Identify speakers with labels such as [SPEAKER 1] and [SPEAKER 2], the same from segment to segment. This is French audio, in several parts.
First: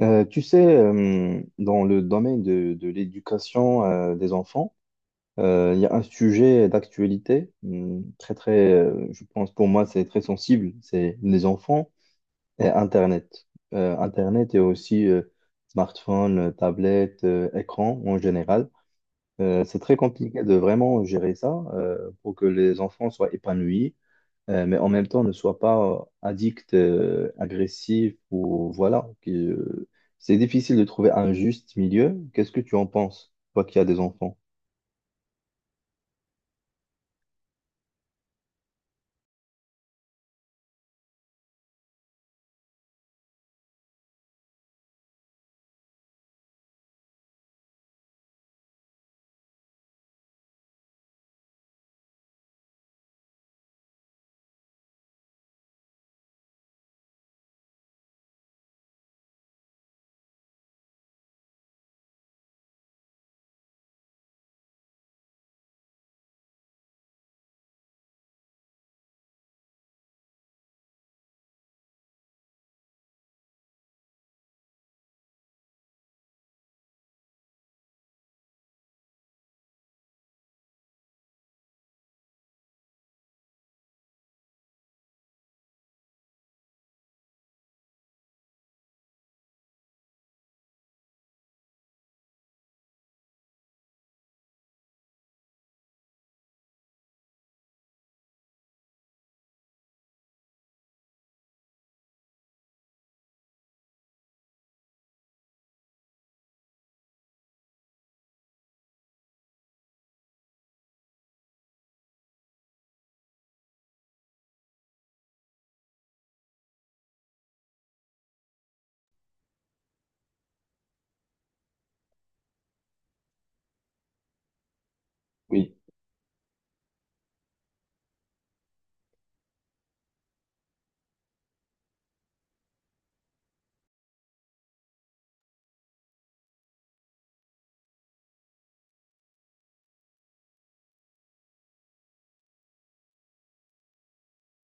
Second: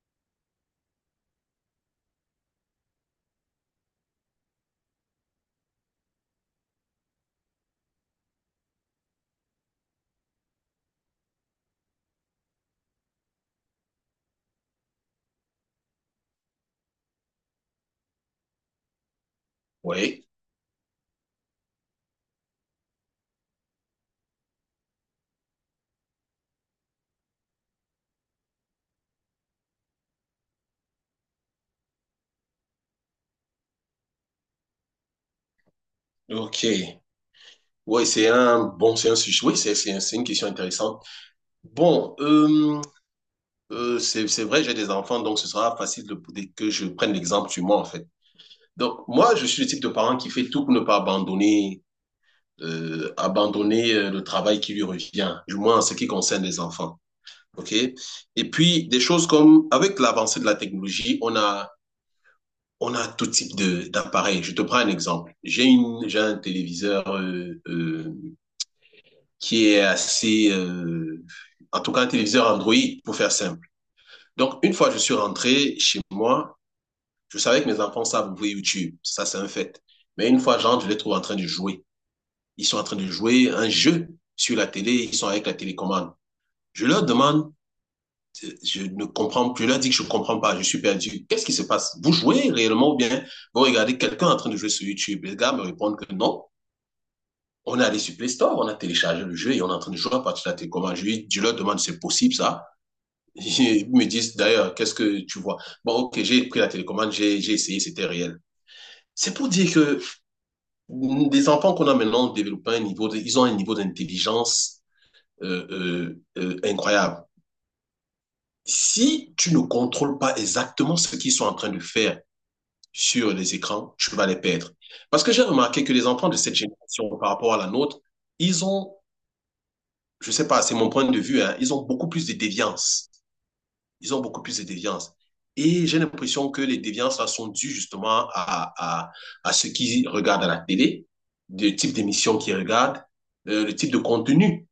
[SPEAKER 1] Tu sais, dans le domaine de l'éducation des enfants, il y a un sujet d'actualité très, très, je pense pour moi, c'est très sensible, c'est les enfants et Internet. Internet et aussi smartphone, tablette, écran en général. C'est très
[SPEAKER 2] Oui,
[SPEAKER 1] compliqué de vraiment gérer ça pour que les enfants soient épanouis, mais en même temps ne sois pas addict, agressif ou voilà. C'est difficile de trouver un juste milieu. Qu'est-ce que tu en penses, toi qui as des enfants?
[SPEAKER 2] ok. Oui, c'est un bon, c'est un sujet. Oui, c'est une question intéressante. Bon, c'est vrai, j'ai des enfants, donc ce sera facile de, que je prenne l'exemple sur moi, en fait. Donc, moi, je suis le type de parent qui fait tout pour ne pas abandonner, abandonner le travail qui lui revient, du moins en ce qui concerne les enfants. OK? Et puis, des choses comme, avec l'avancée de la technologie, on a tout type de, d'appareils. Je te prends un exemple. J'ai une, j'ai un téléviseur qui est assez, en tout cas un téléviseur Android, pour faire simple. Donc, une fois que je suis rentré chez moi, je savais que mes enfants savent ouvrir YouTube, ça c'est un fait. Mais une fois, j'entre, je les trouve en train de jouer. Ils sont en train de jouer un jeu sur la télé, ils sont avec la télécommande. Je leur demande, je ne comprends plus, je leur dis que je ne comprends pas, je suis perdu. Qu'est-ce qui se passe? Vous jouez réellement ou bien vous regardez quelqu'un en train de jouer sur YouTube? Les gars me répondent que non, on est allé sur Play Store, on a téléchargé le jeu et on est en train de jouer à partir de la télécommande. Je leur demande, c'est possible ça? Ils me disent d'ailleurs, qu'est-ce que tu vois? Bon, ok, j'ai pris la télécommande, j'ai essayé, c'était réel. C'est pour dire que les enfants qu'on a maintenant développent ils ont un niveau d'intelligence incroyable. Si tu ne contrôles pas exactement ce qu'ils sont en train de faire sur les écrans, tu vas les perdre. Parce que j'ai
[SPEAKER 1] Oui.
[SPEAKER 2] remarqué que les enfants de cette génération par rapport à la nôtre, ils ont, je sais pas, c'est mon point de vue, hein, ils ont beaucoup plus de déviance. Ils ont beaucoup plus de déviances. Et j'ai l'impression que les déviances là, sont dues justement à ce qu'ils regardent à la télé, le type d'émission qu'ils regardent, le type de contenu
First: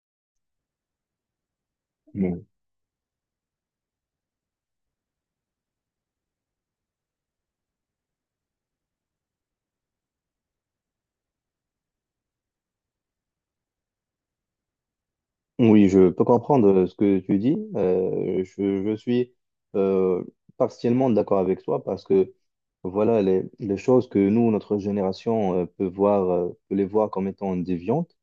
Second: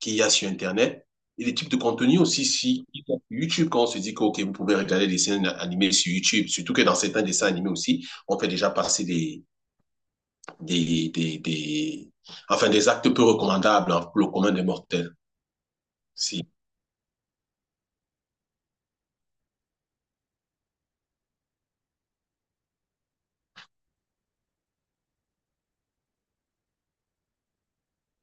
[SPEAKER 2] qu'il y a sur Internet et le type de contenu
[SPEAKER 1] Oui.
[SPEAKER 2] aussi si YouTube, quand on se dit que okay, vous pouvez regarder des dessins animés sur YouTube, surtout que dans certains dessins animés aussi, on fait déjà passer des enfin, des actes peu recommandables hein, pour le commun des mortels.
[SPEAKER 1] Oui, je peux
[SPEAKER 2] Si,
[SPEAKER 1] comprendre ce que tu dis. Je suis euh, partiellement d'accord avec toi parce que voilà les choses que nous, notre génération, peut voir, peut les voir comme étant déviantes.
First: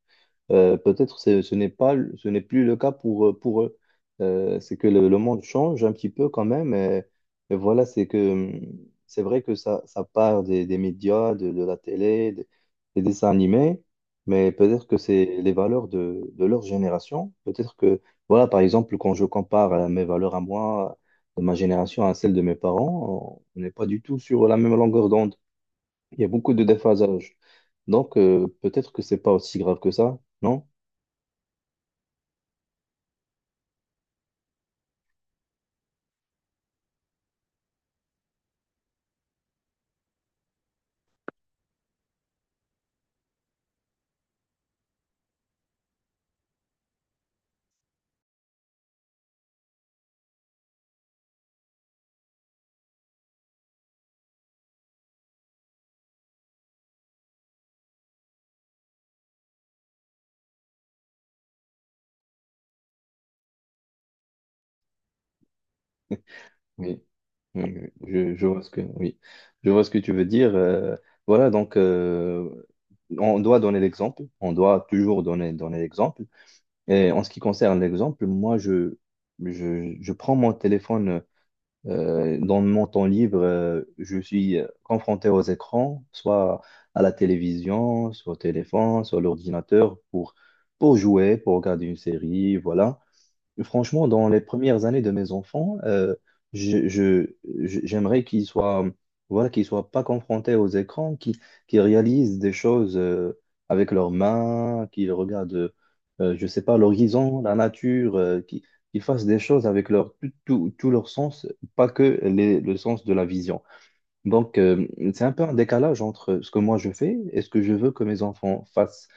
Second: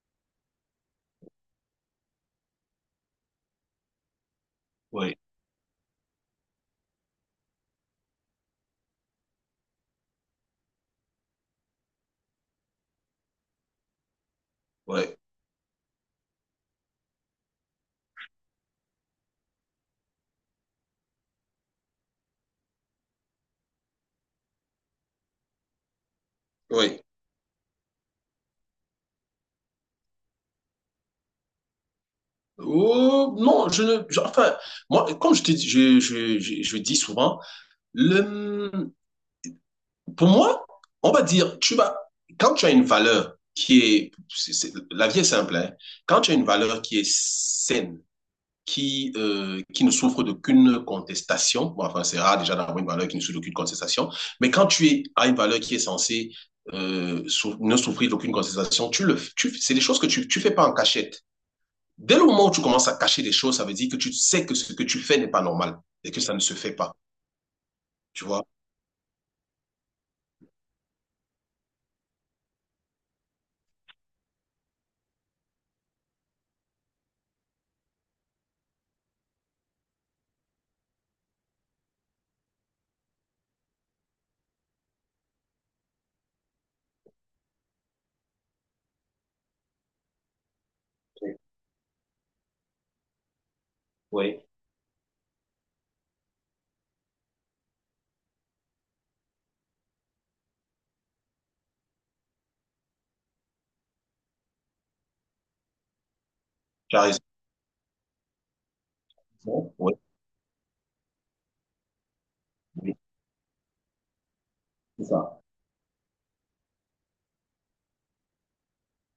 [SPEAKER 1] Peut-être ce n'est pas, ce n'est plus le cas pour eux. C'est que le,
[SPEAKER 2] oui,
[SPEAKER 1] le monde change un petit peu quand même. Et voilà, c'est que c'est vrai que ça part des médias, de la télé, des dessins animés, mais peut-être que
[SPEAKER 2] oui,
[SPEAKER 1] c'est les valeurs de leur génération. Peut-être que, voilà, par exemple, quand je compare mes valeurs à moi, de ma génération à celle de mes parents, on n'est pas du tout sur la même longueur d'onde. Il y a beaucoup de
[SPEAKER 2] oui.
[SPEAKER 1] déphasage. Donc, peut-être que c'est pas aussi grave que ça, non?
[SPEAKER 2] Oh, non, je ne. Je- enfin, moi, comme je te dis, je dis souvent, le, pour moi, on va dire, tu vas, quand tu as une valeur qui est, la vie est simple, hein. Quand tu as une valeur qui est saine, qui ne souffre d'aucune contestation, bon, enfin, c'est rare déjà d'avoir une valeur qui ne souffre d'aucune contestation, mais quand tu es, as une valeur qui est censée ne souffrir d'aucune contestation, tu le, tu, c'est des choses que tu fais pas en cachette. Dès le moment où tu commences à cacher des choses, ça veut dire que tu sais que ce que tu fais n'est pas normal et que ça ne se fait pas.
[SPEAKER 1] Oui, oui, oui,
[SPEAKER 2] Tu vois?
[SPEAKER 1] je vois ce que, oui, je vois ce que tu veux dire. Voilà, donc on doit donner l'exemple, on doit toujours donner, donner l'exemple. Et en ce qui concerne l'exemple, moi, je prends mon téléphone dans mon temps libre. Je suis confronté aux écrans, soit à la télévision, soit au téléphone, soit à l'ordinateur, pour jouer, pour regarder une série, voilà. Franchement, dans
[SPEAKER 2] Oui.
[SPEAKER 1] les premières années de mes enfants, je, je- j'aimerais voilà, qu'ils soient pas confrontés aux écrans, qu'ils réalisent des choses avec leurs mains, qu'ils regardent, je sais pas,
[SPEAKER 2] Tu as raison.
[SPEAKER 1] l'horizon, la nature, qu'ils fassent des choses avec
[SPEAKER 2] Oui,
[SPEAKER 1] leur, tout, tout, tout leur sens, pas que le
[SPEAKER 2] oui,
[SPEAKER 1] sens de la vision. Donc,
[SPEAKER 2] c'est
[SPEAKER 1] c'est un
[SPEAKER 2] ça.
[SPEAKER 1] peu un décalage entre ce que moi je fais et ce que je veux que mes enfants fassent.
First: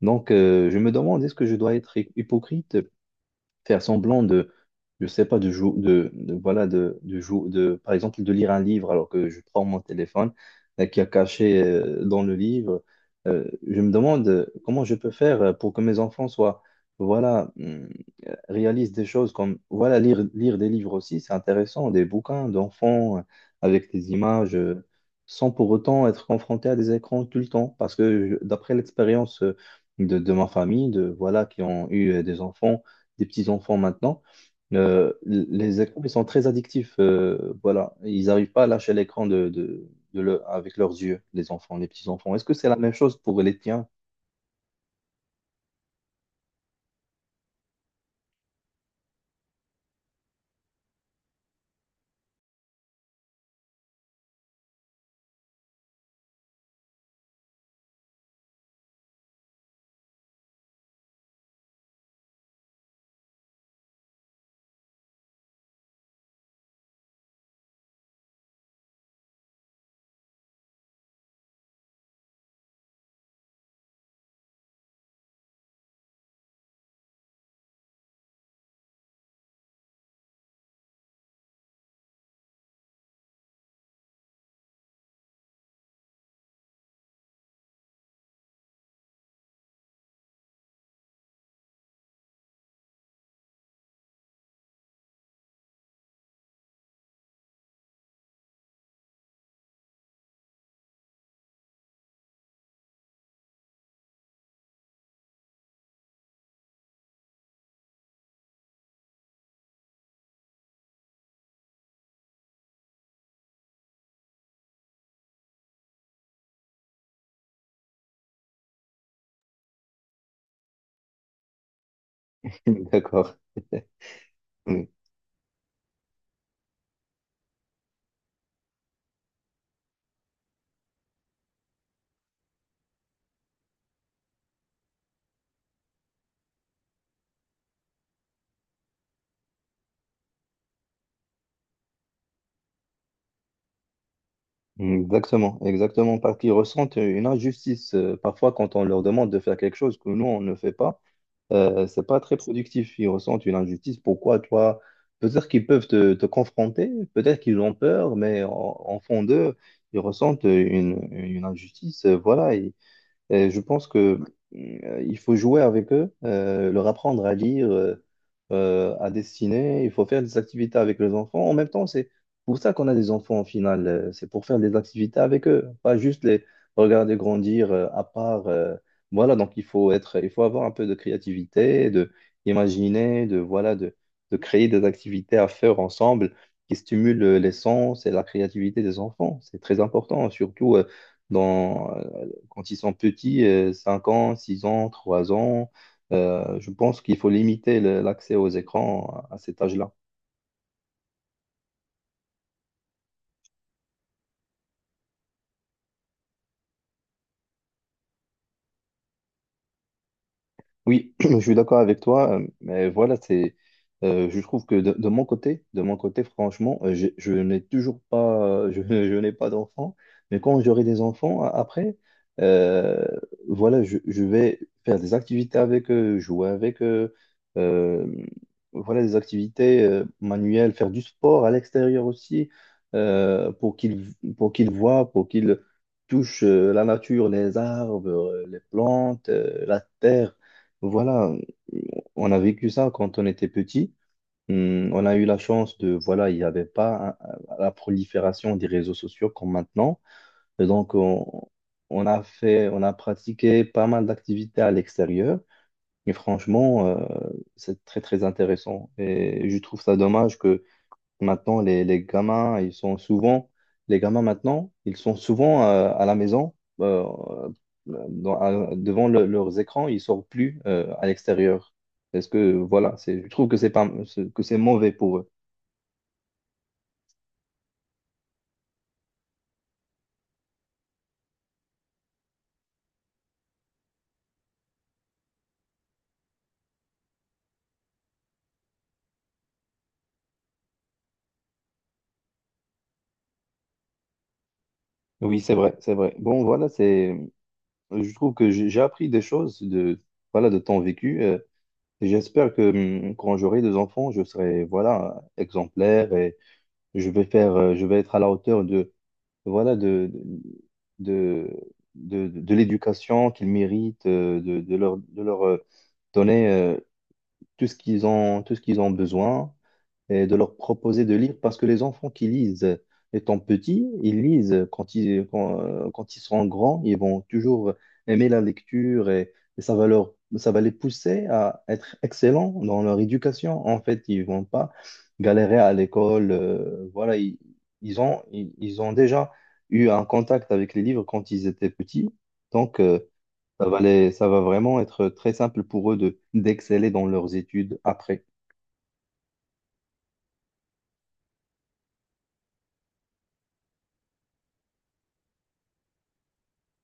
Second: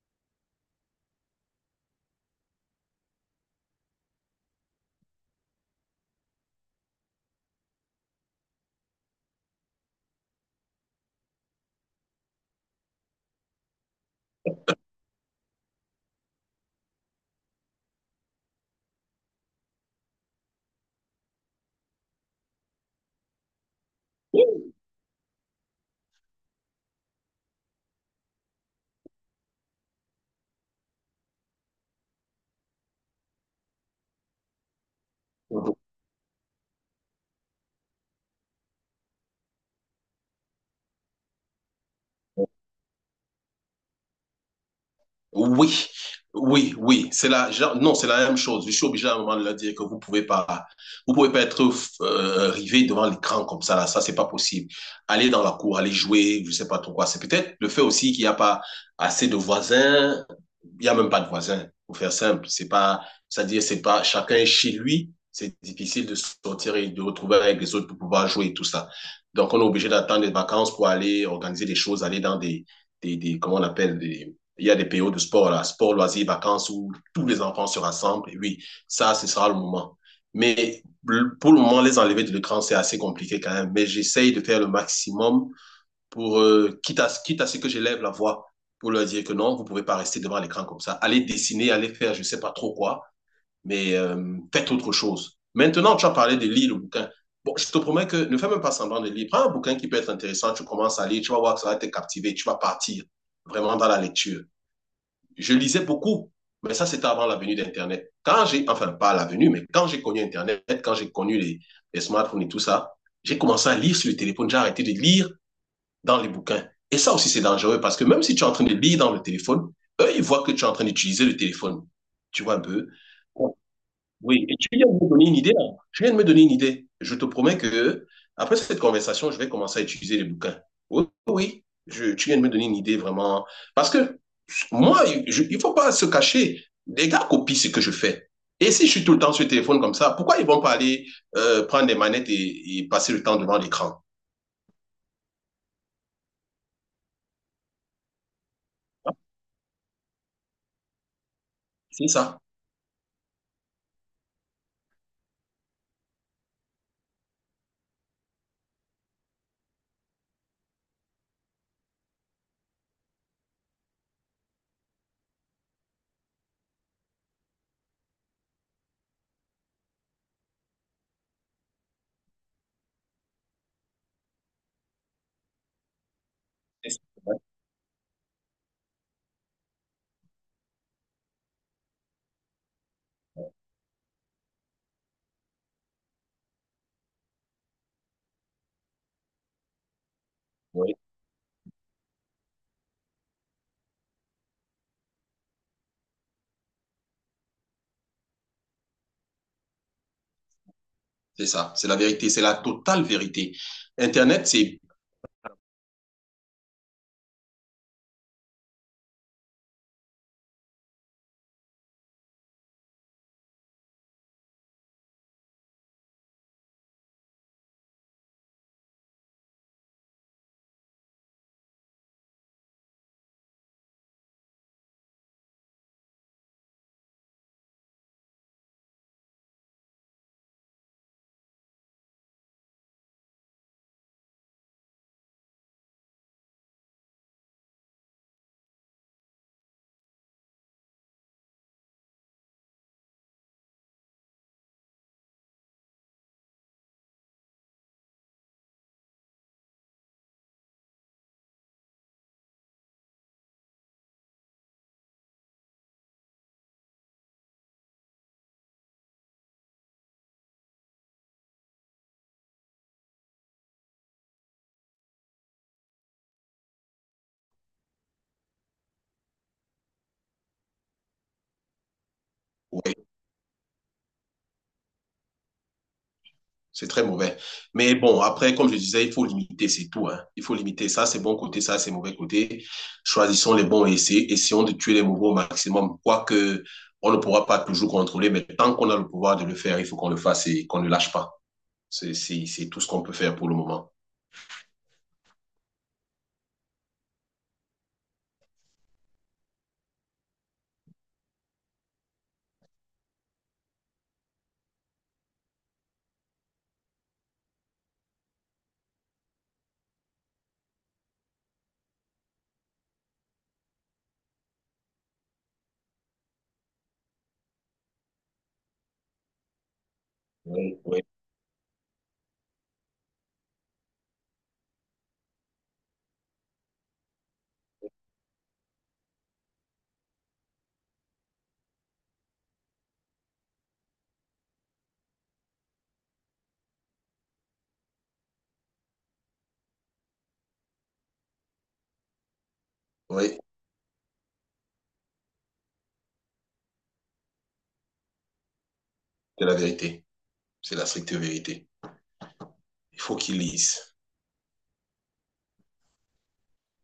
[SPEAKER 1] Donc, je me demande, est-ce que je dois être hypocrite? Faire semblant de, je sais pas, de jouer, voilà, de, par exemple, de lire un livre alors que je prends mon téléphone qui est caché dans le livre. Je me demande comment je peux faire pour que mes enfants soient, voilà, réalisent des choses comme, voilà, lire, lire des livres aussi, c'est intéressant, des bouquins d'enfants avec des images. Sans pour autant être confronté à des écrans tout le temps. D'après l'expérience de ma famille, de, voilà, qui ont eu des enfants, des petits enfants maintenant, les écrans, ils sont très addictifs. Voilà, ils n'arrivent pas à lâcher l'écran avec leurs yeux, les enfants, les petits enfants. Est-ce que c'est la même chose pour les tiens?
[SPEAKER 2] Oui, oui, oui, c'est la, non, c'est la même chose. Je suis obligé à un moment de leur dire que vous pouvez pas être rivé devant l'écran comme ça là, ça c'est pas possible. Aller dans la cour, aller jouer, je sais pas trop quoi. C'est peut-être le fait aussi qu'il n'y a pas assez de voisins. Il y a même pas de voisins. Pour faire simple, c'est pas, c'est-à-dire c'est pas, chacun est chez lui. C'est difficile de sortir et de retrouver avec les autres pour pouvoir jouer et tout ça. Donc on est obligé d'attendre les vacances pour aller organiser des choses, aller dans des, comment on appelle des il y a des périodes de sport, là, sport, loisirs, vacances, où tous les enfants se rassemblent. Et oui, ça, ce sera le moment. Mais pour le moment, les enlever de l'écran, c'est assez compliqué quand même. Mais j'essaye de faire le maximum pour, quitte, à, quitte à ce que j'élève la voix, pour leur dire que non, vous ne pouvez pas rester devant l'écran comme ça. Allez dessiner, allez faire je ne sais pas trop quoi, mais faites autre chose. Maintenant, tu as parlé de lire le bouquin. Bon, je te promets que ne fais même pas semblant de lire. Prends un bouquin qui peut être intéressant, tu commences à lire, tu vas voir que ça va te captiver, tu vas partir vraiment dans la lecture. Je lisais beaucoup, mais ça, c'était avant la venue d'Internet. Quand j'ai, enfin, pas la venue, mais quand j'ai connu Internet, quand j'ai connu les smartphones et tout ça, j'ai commencé à lire sur le téléphone, j'ai arrêté de lire dans les bouquins. Et ça aussi, c'est dangereux parce que même si tu es en train de lire dans le téléphone, eux, ils voient que tu es en train d'utiliser le téléphone. Tu vois un peu.
[SPEAKER 1] D'accord.
[SPEAKER 2] Oui, et tu
[SPEAKER 1] Mm.
[SPEAKER 2] viens de me donner une idée là. Tu viens de me donner une idée. Je te promets que après cette conversation, je vais commencer à utiliser les bouquins. Oui, oui, oui. Tu viens de me donner une idée vraiment. Parce que moi, il ne faut pas se cacher. Les gars copient ce que je fais. Et si je suis tout le temps sur le téléphone comme ça, pourquoi ils vont pas aller prendre des manettes et passer le temps devant l'écran?
[SPEAKER 1] Exactement, exactement, parce qu'ils ressentent une injustice parfois quand on leur demande de faire quelque chose que nous, on ne fait pas. C'est
[SPEAKER 2] C'est
[SPEAKER 1] pas très
[SPEAKER 2] ça.
[SPEAKER 1] productif. Ils ressentent une injustice. Pourquoi toi? Peut-être qu'ils peuvent te confronter, peut-être qu'ils ont peur, mais en fond d'eux, ils ressentent une injustice. Voilà, et je pense que il faut jouer avec eux, leur apprendre à lire, à dessiner. Il faut faire des activités avec les enfants. En même temps, c'est pour ça qu'on a des enfants au final. C'est pour faire des activités avec eux, pas juste les
[SPEAKER 2] C'est ça.
[SPEAKER 1] regarder grandir à part. Voilà, donc il faut être, il faut avoir un peu de créativité, de imaginer, de voilà, de créer des activités à faire ensemble qui stimulent les sens et la créativité des enfants. C'est très important, surtout.
[SPEAKER 2] Oui,
[SPEAKER 1] Dans, quand ils sont petits, 5 ans, 6 ans, 3 ans, je pense qu'il faut limiter l'accès aux écrans à cet âge-là.
[SPEAKER 2] c'est ça. C'est la vérité. C'est la totale vérité. Internet, c'est...
[SPEAKER 1] Oui, je suis d'accord avec toi, mais voilà, c'est, je trouve que de mon côté, franchement, je n'ai toujours pas, euh, je, je n'ai pas d'enfant, mais quand j'aurai des enfants après, euh, voilà, je vais faire des activités avec eux, jouer avec eux, euh, voilà, des activités manuelles, faire du sport à l'extérieur aussi, euh, pour qu'ils, pour qu'ils voient, pour qu'ils touchent la nature, les arbres, les plantes, la terre. Voilà, euh, on a vécu ça quand on était petit. On a eu la chance de, voilà, il n'y avait pas la prolifération des réseaux sociaux comme maintenant. Et donc, on a fait, on a pratiqué pas mal d'activités à l'extérieur. Mais franchement, c'est très, très intéressant. Et je trouve ça dommage que. Maintenant, les gamins, ils sont souvent, les gamins maintenant, ils sont souvent à la maison, euh, devant leurs écrans, ils sortent plus à l'extérieur. Parce que
[SPEAKER 2] ouais,
[SPEAKER 1] voilà, je trouve que c'est pas, c'est- que c'est mauvais pour eux.
[SPEAKER 2] c'est très mauvais. Mais bon, après, comme je disais, il faut limiter, c'est tout, hein. Il faut limiter ça, c'est bon côté, ça, c'est mauvais côté. Choisissons les bons et essayons de tuer les mauvais au maximum. Quoique, on ne pourra pas toujours contrôler, mais tant qu'on a le pouvoir de le faire, il faut qu'on le fasse et qu'on ne lâche pas. C'est tout ce qu'on peut faire pour le moment.
[SPEAKER 1] Oui, c'est vrai, c'est vrai. Bon, voilà, c'est, je trouve que j'ai appris des choses de, voilà, de temps vécu. Et j'espère que quand j'aurai des enfants, je serai, voilà, exemplaire et je vais faire, je vais être à la hauteur voilà, de, de l'éducation qu'ils méritent, de leur donner tout ce qu'ils ont, tout ce qu'ils ont besoin et de leur
[SPEAKER 2] Oui, oui,
[SPEAKER 1] proposer de lire parce que les enfants qui lisent étant petits, ils lisent quand quand, quand ils seront grands, ils vont toujours aimer la lecture et ça va leur, ça va les pousser à être excellents dans leur éducation. En fait, ils vont pas galérer à l'école. Voilà, ils ont déjà eu un contact avec les livres quand ils étaient petits. Donc,
[SPEAKER 2] oui,
[SPEAKER 1] ça va ça va vraiment être très simple pour eux de, d'exceller dans leurs études après.
[SPEAKER 2] c'est la vérité. C'est la stricte vérité. Il faut qu'ils lisent.